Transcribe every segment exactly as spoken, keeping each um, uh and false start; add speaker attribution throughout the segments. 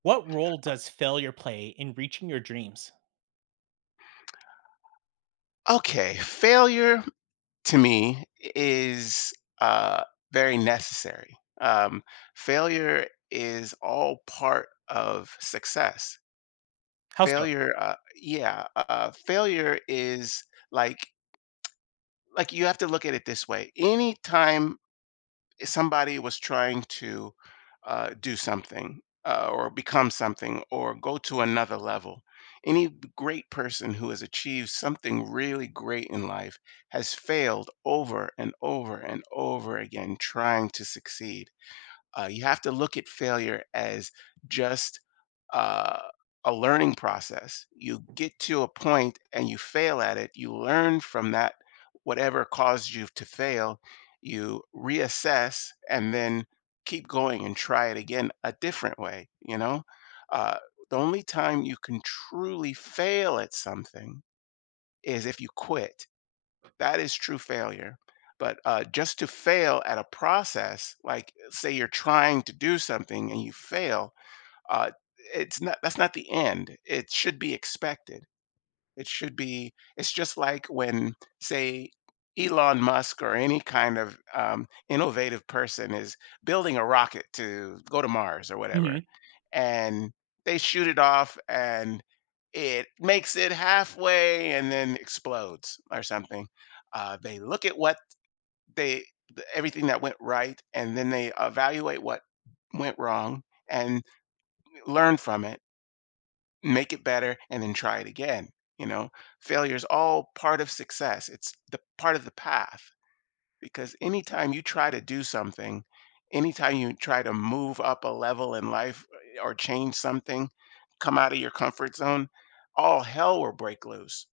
Speaker 1: What role does failure play in reaching your dreams?
Speaker 2: Okay, failure to me is uh, very necessary. Um, failure is all part of success.
Speaker 1: How so?
Speaker 2: Failure, uh, yeah, uh, failure is like like you have to look at it this way. Anytime somebody was trying to uh, do something uh, or become something or go to another level. Any great person who has achieved something really great in life has failed over and over and over again trying to succeed. Uh, you have to look at failure as just uh, a learning process. You get to a point and you fail at it. You learn from that, whatever caused you to fail. You reassess and then keep going and try it again a different way. You know, uh, the only time you can truly fail at something is if you quit. That is true failure. But uh, just to fail at a process, like say you're trying to do something and you fail, uh, it's not that's not the end. It should be expected. It should be It's just like when, say, Elon Musk or any kind of, um, innovative person is building a rocket to go to Mars or whatever,
Speaker 1: Mhm.
Speaker 2: and they shoot it off, and it makes it halfway and then explodes or something. Uh, they look at what they the everything that went right, and then they evaluate what went wrong and learn from it, make it better and then try it again. you know Failure is all part of success. It's the part of the path, because anytime you try to do something, anytime you try to move up a level in life, eh, or change something, come out of your comfort zone, all hell will break loose.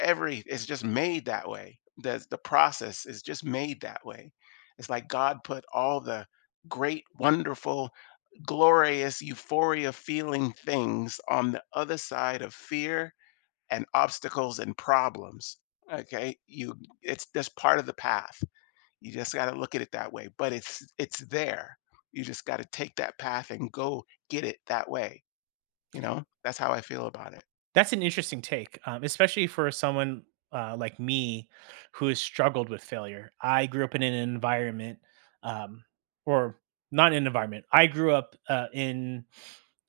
Speaker 2: Every It's just made that way. The the process is just made that way. It's like God put all the great, wonderful, glorious euphoria feeling things on the other side of fear and obstacles and problems. Okay? You It's just part of the path. You just got to look at it that way, but it's it's there. You just got to take that path and go get it that way, you know? That's how I feel about it.
Speaker 1: That's an interesting take, um, especially for someone uh, like me who has struggled with failure. I grew up in an environment, um, or not an environment. I grew up uh, in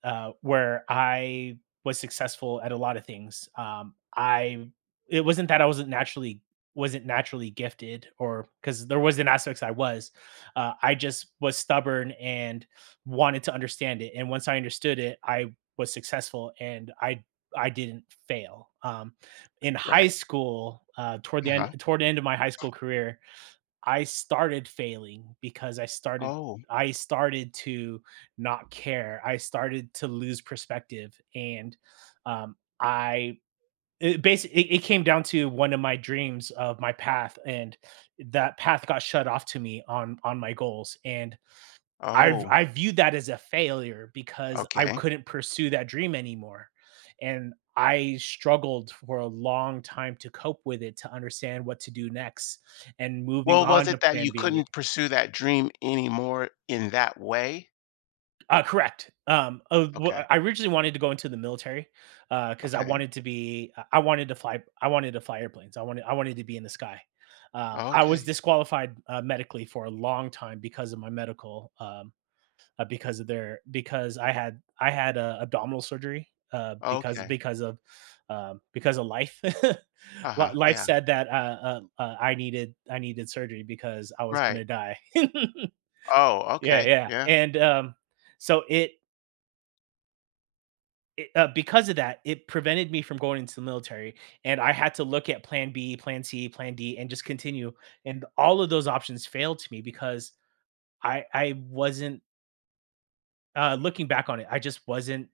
Speaker 1: uh, where I was successful at a lot of things. Um, I it wasn't that I wasn't naturally wasn't naturally gifted, or because there wasn't aspects I was. Uh, I just was stubborn and wanted to understand it. And once I understood it, I was successful, and I I didn't fail. Um, in high
Speaker 2: Right.
Speaker 1: school, uh, toward the end
Speaker 2: Uh-huh.
Speaker 1: toward the end of my high school career, I started failing because I started
Speaker 2: Oh,
Speaker 1: I started to not care. I started to lose perspective, and um, I it basically it, it came down to one of my dreams of my path, and that path got shut off to me on on my goals, and I've
Speaker 2: oh,
Speaker 1: I viewed that as a failure because I
Speaker 2: okay.
Speaker 1: couldn't pursue that dream anymore, and I struggled for a long time to cope with it, to understand what to do next, and moving
Speaker 2: Well, was
Speaker 1: on to
Speaker 2: it that you
Speaker 1: plan B.
Speaker 2: couldn't pursue that dream anymore in that way?
Speaker 1: Uh, correct. Um, uh, w
Speaker 2: Okay.
Speaker 1: I originally wanted to go into the military, because I
Speaker 2: Okay.
Speaker 1: wanted to be I I wanted to fly I wanted to fly airplanes. I wanted I wanted to be in the sky. Uh, I was
Speaker 2: Okay.
Speaker 1: disqualified, uh, medically for a long time because of my medical, um, uh, because of their because I had I had, uh, abdominal surgery, uh, because
Speaker 2: Okay.
Speaker 1: because of, um, because of life. Li
Speaker 2: Uh-huh.
Speaker 1: life
Speaker 2: Yeah.
Speaker 1: said that, uh, uh, uh, I needed I needed surgery because I was
Speaker 2: Right.
Speaker 1: gonna die.
Speaker 2: Oh,
Speaker 1: Yeah,
Speaker 2: okay.
Speaker 1: yeah,
Speaker 2: Yeah.
Speaker 1: and, um, so it it, uh, because of that, it prevented me from going into the military, and I had to look at plan B, plan C, plan D, and just continue, and all of those options failed to me because I I wasn't, uh, looking back on it, I just wasn't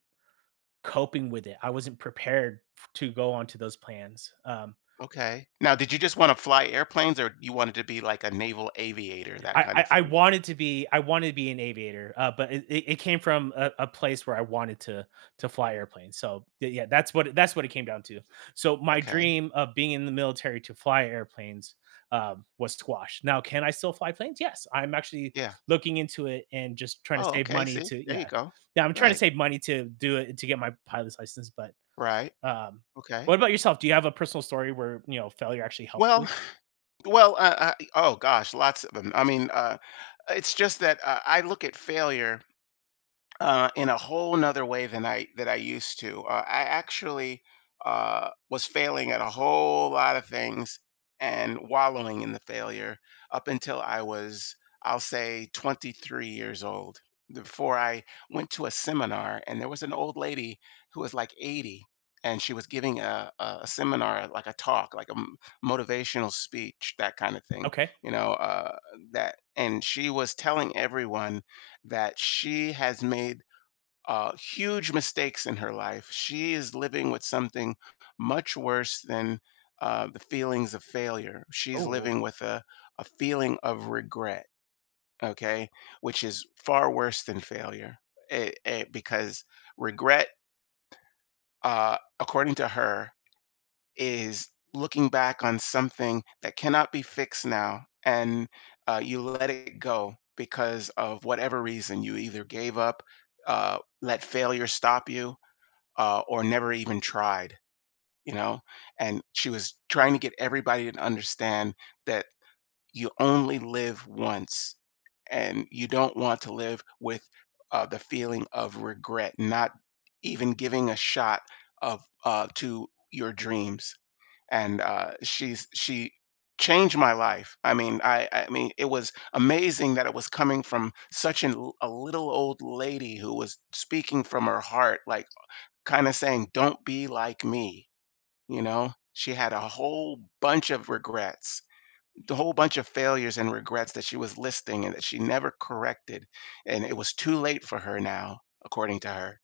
Speaker 1: coping with it. I wasn't prepared f to go onto those plans. Um,
Speaker 2: Okay. Now, did you just want to fly airplanes or you wanted to be like a naval aviator, that
Speaker 1: I
Speaker 2: kind
Speaker 1: I
Speaker 2: of
Speaker 1: I
Speaker 2: thing?
Speaker 1: wanted to be I wanted to be an aviator, uh, but it it it came from a a place where I wanted to to fly airplanes. So, y yeah, that's what that's what it came down to. So, my
Speaker 2: Okay.
Speaker 1: dream of being in the military to fly airplanes, um, was squashed. Now, can I still fly planes? Yes, I'm actually
Speaker 2: Yeah.
Speaker 1: looking into it and just trying to
Speaker 2: Oh,
Speaker 1: save
Speaker 2: okay.
Speaker 1: money
Speaker 2: See,
Speaker 1: to
Speaker 2: there
Speaker 1: yeah.
Speaker 2: you go.
Speaker 1: Yeah, I'm trying to
Speaker 2: Right.
Speaker 1: save money to do it to get my pilot's license, but
Speaker 2: Right.
Speaker 1: Um, what
Speaker 2: Okay.
Speaker 1: about yourself? Do you have a personal story where, you know, failure actually helped you?
Speaker 2: Well well, uh, uh, oh gosh, lots of them. I mean, uh, it's just that, uh, I look at failure uh, in a whole nother way than I that I used to. Uh, I actually uh, was failing at a whole lot of things and wallowing in the failure up until I was, I'll say, twenty-three years old. Before I went to a seminar, and there was an old lady who was like eighty, and she was giving a, a a seminar, like a talk, like a m- motivational speech, that kind of thing,
Speaker 1: Okay.
Speaker 2: you know. Uh, that, and she was telling everyone that she has made uh, huge mistakes in her life. She is living with something much worse than uh, the feelings of failure. She's
Speaker 1: Oh,
Speaker 2: living with a, a feeling of regret, okay, which is far worse than failure. It, it- because regret, uh, according to her, is looking back on something that cannot be fixed now, and uh, you let it go because of whatever reason. You either gave up, uh, let failure stop you, uh, or never even tried, you know? And she was trying to get everybody to understand that you only live once and you don't want to live with uh, the feeling of regret, not even giving a shot of uh, to your dreams. And uh, she's she changed my life. I mean, I I mean, it was amazing that it was coming from such an, l- a little old lady who was speaking from her heart, like kinda saying, "Don't be like me," you know? She had a whole bunch of regrets, the whole bunch of failures and regrets that she was listing and that she never corrected, and it was too late for her now, according to her,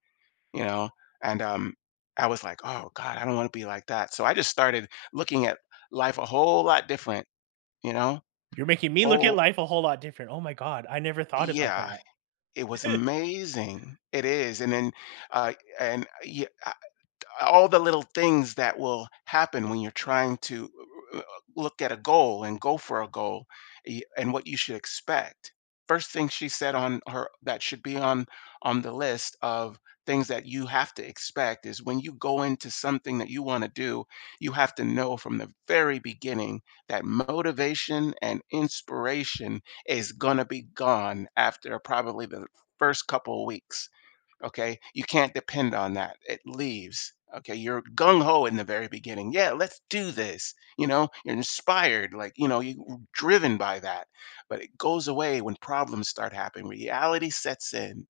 Speaker 2: you know? And, um, I was like, "Oh god, I don't wanna be like that." So I just started looking at life a whole lot different, you know?
Speaker 1: you're making me look at
Speaker 2: Whole
Speaker 1: life a whole lot different. Oh my god, I never thought about
Speaker 2: yeah,
Speaker 1: that.
Speaker 2: it was amazing. It is, and then, uh, and, yeah, all the little things that will happen when you're trying to uh, uh, look at a goal and go for a goal, y- and what you should expect. First thing she said on her that should be on on the list of things that you have to expect is when you go into something that you want to do, you have to know from the very beginning that motivation and inspiration is going to be gone after probably the first couple of weeks. Okay, you can't depend on that, it leaves. Okay, you're gung-ho in the very beginning. Yeah, let's do this, you know, you're inspired. Like, you know, you're driven by that, but it goes away when problems start happening, reality sets in,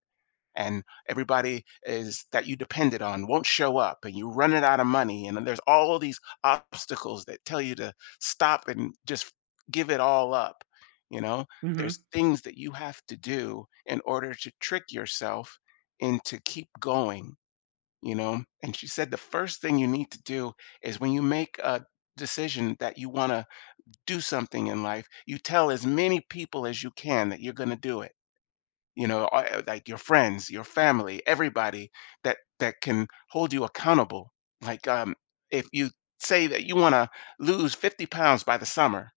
Speaker 2: and everybody is that you depended on won't show up, and you're running out of money, and then there's all these obstacles that tell you to stop and just give it all up, you know.
Speaker 1: Mhm,
Speaker 2: There's things that you have to do in order to trick yourself into keep going, you know. And she said the first thing you need to do is when you make a decision that you want to do something in life, you tell as many people as you can that you're going to do it, you know, uh, like your friends, your family, everybody that that can hold you accountable. Like, um, if you say that you want to lose fifty pounds by the summer,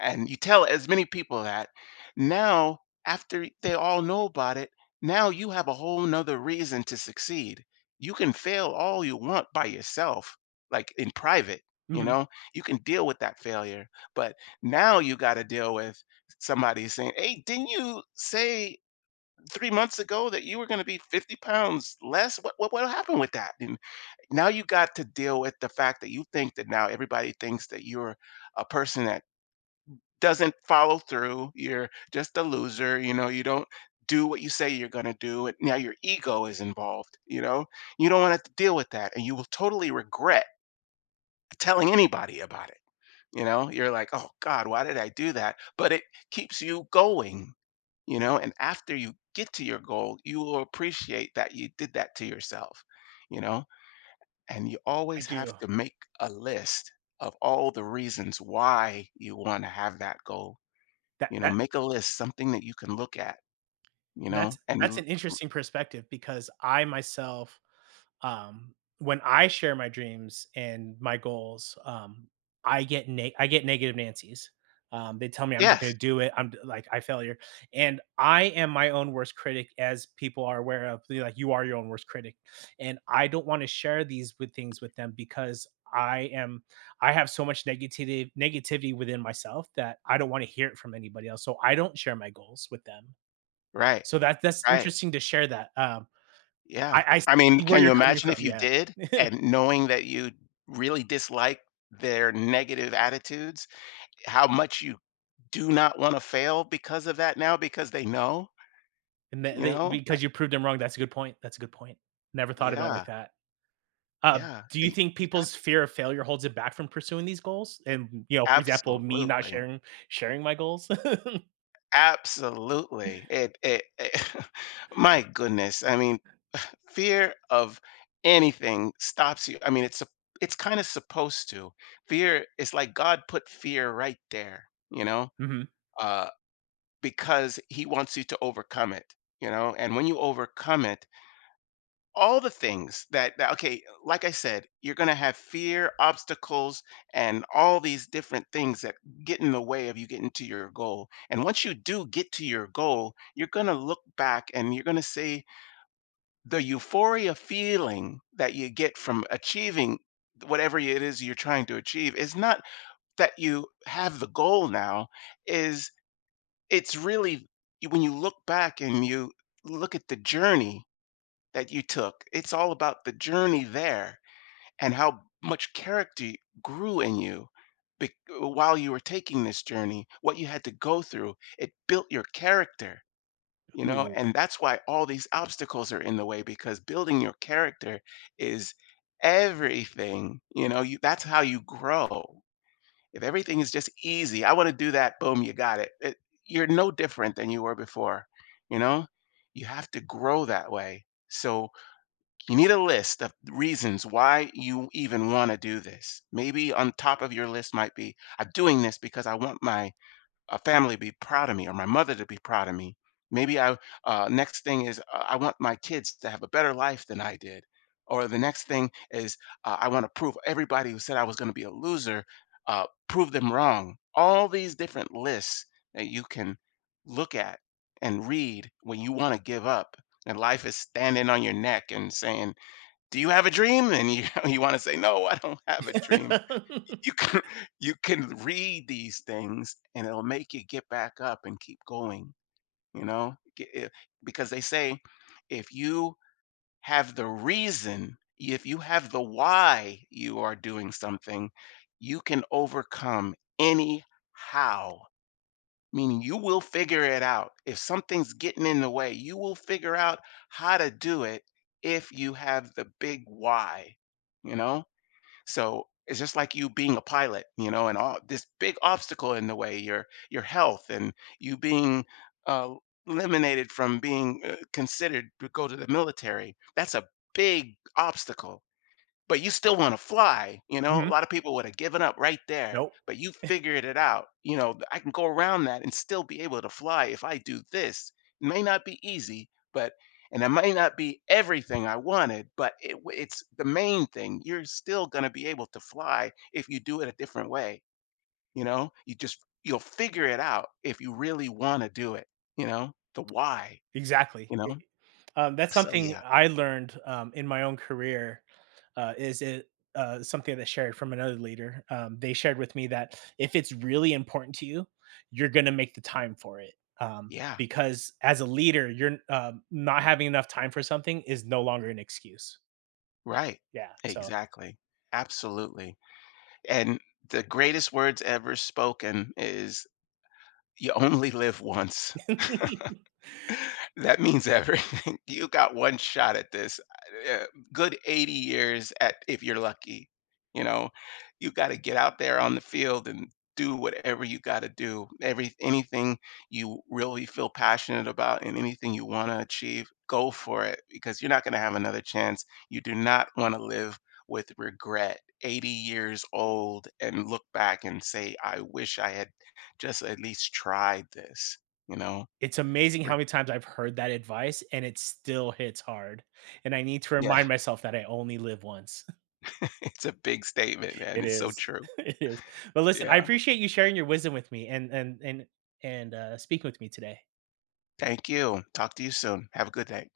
Speaker 2: and you tell as many people that, now after they all know about it, now you have a whole nother reason to succeed. You can fail all you want by yourself, like in private. You
Speaker 1: mhm.
Speaker 2: know, you can deal with that failure, but now you got to deal with somebody saying, "Hey, didn't you say three months ago that you were going to be fifty pounds less. What, what what happened with that?" And now you got to deal with the fact that you think that now everybody thinks that you're a person that doesn't follow through. You're just a loser. You know, you don't do what you say you're going to do. And now your ego is involved. You know, you don't want to deal with that. And you will totally regret telling anybody about it. You know, you're like, "Oh god, why did I do that?" But it keeps you going, you know, and after you get to your goal, you will appreciate that you did that to yourself, you know, and you
Speaker 1: I
Speaker 2: always
Speaker 1: do.
Speaker 2: have to make a list of all the reasons why you want to have that goal. You know,
Speaker 1: That
Speaker 2: make a list, something that you can look at, you
Speaker 1: And
Speaker 2: know,
Speaker 1: that's
Speaker 2: and
Speaker 1: that's
Speaker 2: l
Speaker 1: an interesting perspective because I myself, um, when I share my dreams and my goals, um, I get neg I get negative Nancy's. Um, they tell me I'm not
Speaker 2: yes,
Speaker 1: gonna do it. I'm d- like I failure, and I am my own worst critic, as people are aware of. They're like you are your own worst critic, and I don't want to share these with things with them because I am I have so much negative negativity within myself that I don't want to hear it from anybody else. So I don't share my goals with them
Speaker 2: right,
Speaker 1: so that that's
Speaker 2: right,
Speaker 1: interesting to share that. Um,
Speaker 2: yeah.
Speaker 1: I I
Speaker 2: I mean,
Speaker 1: see where
Speaker 2: can you
Speaker 1: you're coming
Speaker 2: imagine if
Speaker 1: from,
Speaker 2: you
Speaker 1: yeah.
Speaker 2: did and knowing that you really dislike their negative attitudes? How much you do not wanna fail because of that now, because they know,
Speaker 1: And that
Speaker 2: you
Speaker 1: they
Speaker 2: know? I
Speaker 1: because you proved them wrong, that's a good point, that's a good point. Never thought about it
Speaker 2: Yeah,
Speaker 1: like that. Uh,
Speaker 2: yeah,
Speaker 1: do you
Speaker 2: and
Speaker 1: think
Speaker 2: you got
Speaker 1: people's fear of failure holds it back from pursuing these goals? And, you know, for example, me not
Speaker 2: absolutely,
Speaker 1: sharing sharing my goals?
Speaker 2: absolutely. It it it my goodness, I mean, fear of anything stops you. I mean, it's a, it's kinda supposed to. Fear, it's like God put fear right there, you know,
Speaker 1: Mhm.
Speaker 2: uh, because He wants you to overcome it, you know, and when you overcome it, all the things that, that, okay, like I said, you're going to have fear, obstacles and all these different things that get in the way of you getting to your goal. And once you do get to your goal, you're going to look back and you're going to say the euphoria feeling that you get from achieving whatever it is you're trying to achieve is not that you have the goal now, is, it's really when you look back and you look at the journey that you took. It's all about the journey there and how much character grew in you bec- while you were taking this journey, what you had to go through. It built your character, you know,
Speaker 1: Ooh.
Speaker 2: and that's why all these obstacles are in the way, because building your character is everything. You know, you, that's how you grow. If everything is just easy, I want to do that, boom, you got it. it. You're no different than you were before, you know? You have to grow that way. So, you need a list of reasons why you even want to do this. Maybe on top of your list might be, I'm doing this because I want my uh, family to be proud of me, or my mother to be proud of me. Maybe I, uh, Next thing is, uh, I want my kids to have a better life than I did. Or the next thing is, uh, I want to prove everybody who said I was going to be a loser, uh, prove them wrong. All these different lists that you can look at and read when you want to give up and life is standing on your neck and saying, do you have a dream? And you you want to say, no, I don't have a dream. You can you can read these things, and it'll make you get back up and keep going. You know, Get- it- because they say if you have the reason, if you have the why you are doing something, you can overcome any how, meaning you will figure it out. If something's getting in the way, you will figure out how to do it if you have the big why, you know? So it's just like you being a pilot, you know, and all this big obstacle in the way, your your health and you being uh, eliminated from being uh, considered to go to the military. That's a big obstacle, but you still want to fly. You know, a
Speaker 1: Mhm.
Speaker 2: lot of people would have given up right there,
Speaker 1: Nope.
Speaker 2: but you figured it out. You know, I can go around that and still be able to fly if I do this. It may not be easy, but and it may not be everything I wanted, but it, w- it's the main thing. You're still going to be able to fly if you do it a different way. You know, you just you'll figure it out if you really want to do it. You know, the why.
Speaker 1: Exactly.
Speaker 2: You
Speaker 1: It
Speaker 2: know,
Speaker 1: um, that's
Speaker 2: so
Speaker 1: something
Speaker 2: yeah,
Speaker 1: I learned, um, in my own career, uh, is it uh, something that shared from another leader. Um, they shared with me that if it's really important to you, you're gonna make the time for it, um,
Speaker 2: yeah,
Speaker 1: because as a leader, you're um, not having enough time for something is no longer an excuse.
Speaker 2: right,
Speaker 1: Yeah, so
Speaker 2: exactly, absolutely. And the greatest words ever spoken is you only live once. That means everything. You got one shot at this. Uh, Good eighty years at if you're lucky. You know, you got to get out there on the field and do whatever you got to do. Every Anything you really feel passionate about and anything you want to achieve, go for it because you're not going to have another chance. You do not want to live with regret. eighty years old and look back and say, "I wish I had just at least tried this." You know,
Speaker 1: it's amazing
Speaker 2: Re-
Speaker 1: how many times I've heard that advice, and it still hits hard, and I need to
Speaker 2: yeah,
Speaker 1: remind myself that I only live once.
Speaker 2: it's a big statement, man.
Speaker 1: It
Speaker 2: It's so
Speaker 1: is.
Speaker 2: true.
Speaker 1: It is. But listen, I
Speaker 2: Yeah.
Speaker 1: appreciate you sharing your wisdom with me and and and and, uh, speaking with me today.
Speaker 2: Thank you. Talk to you soon. Have a good day.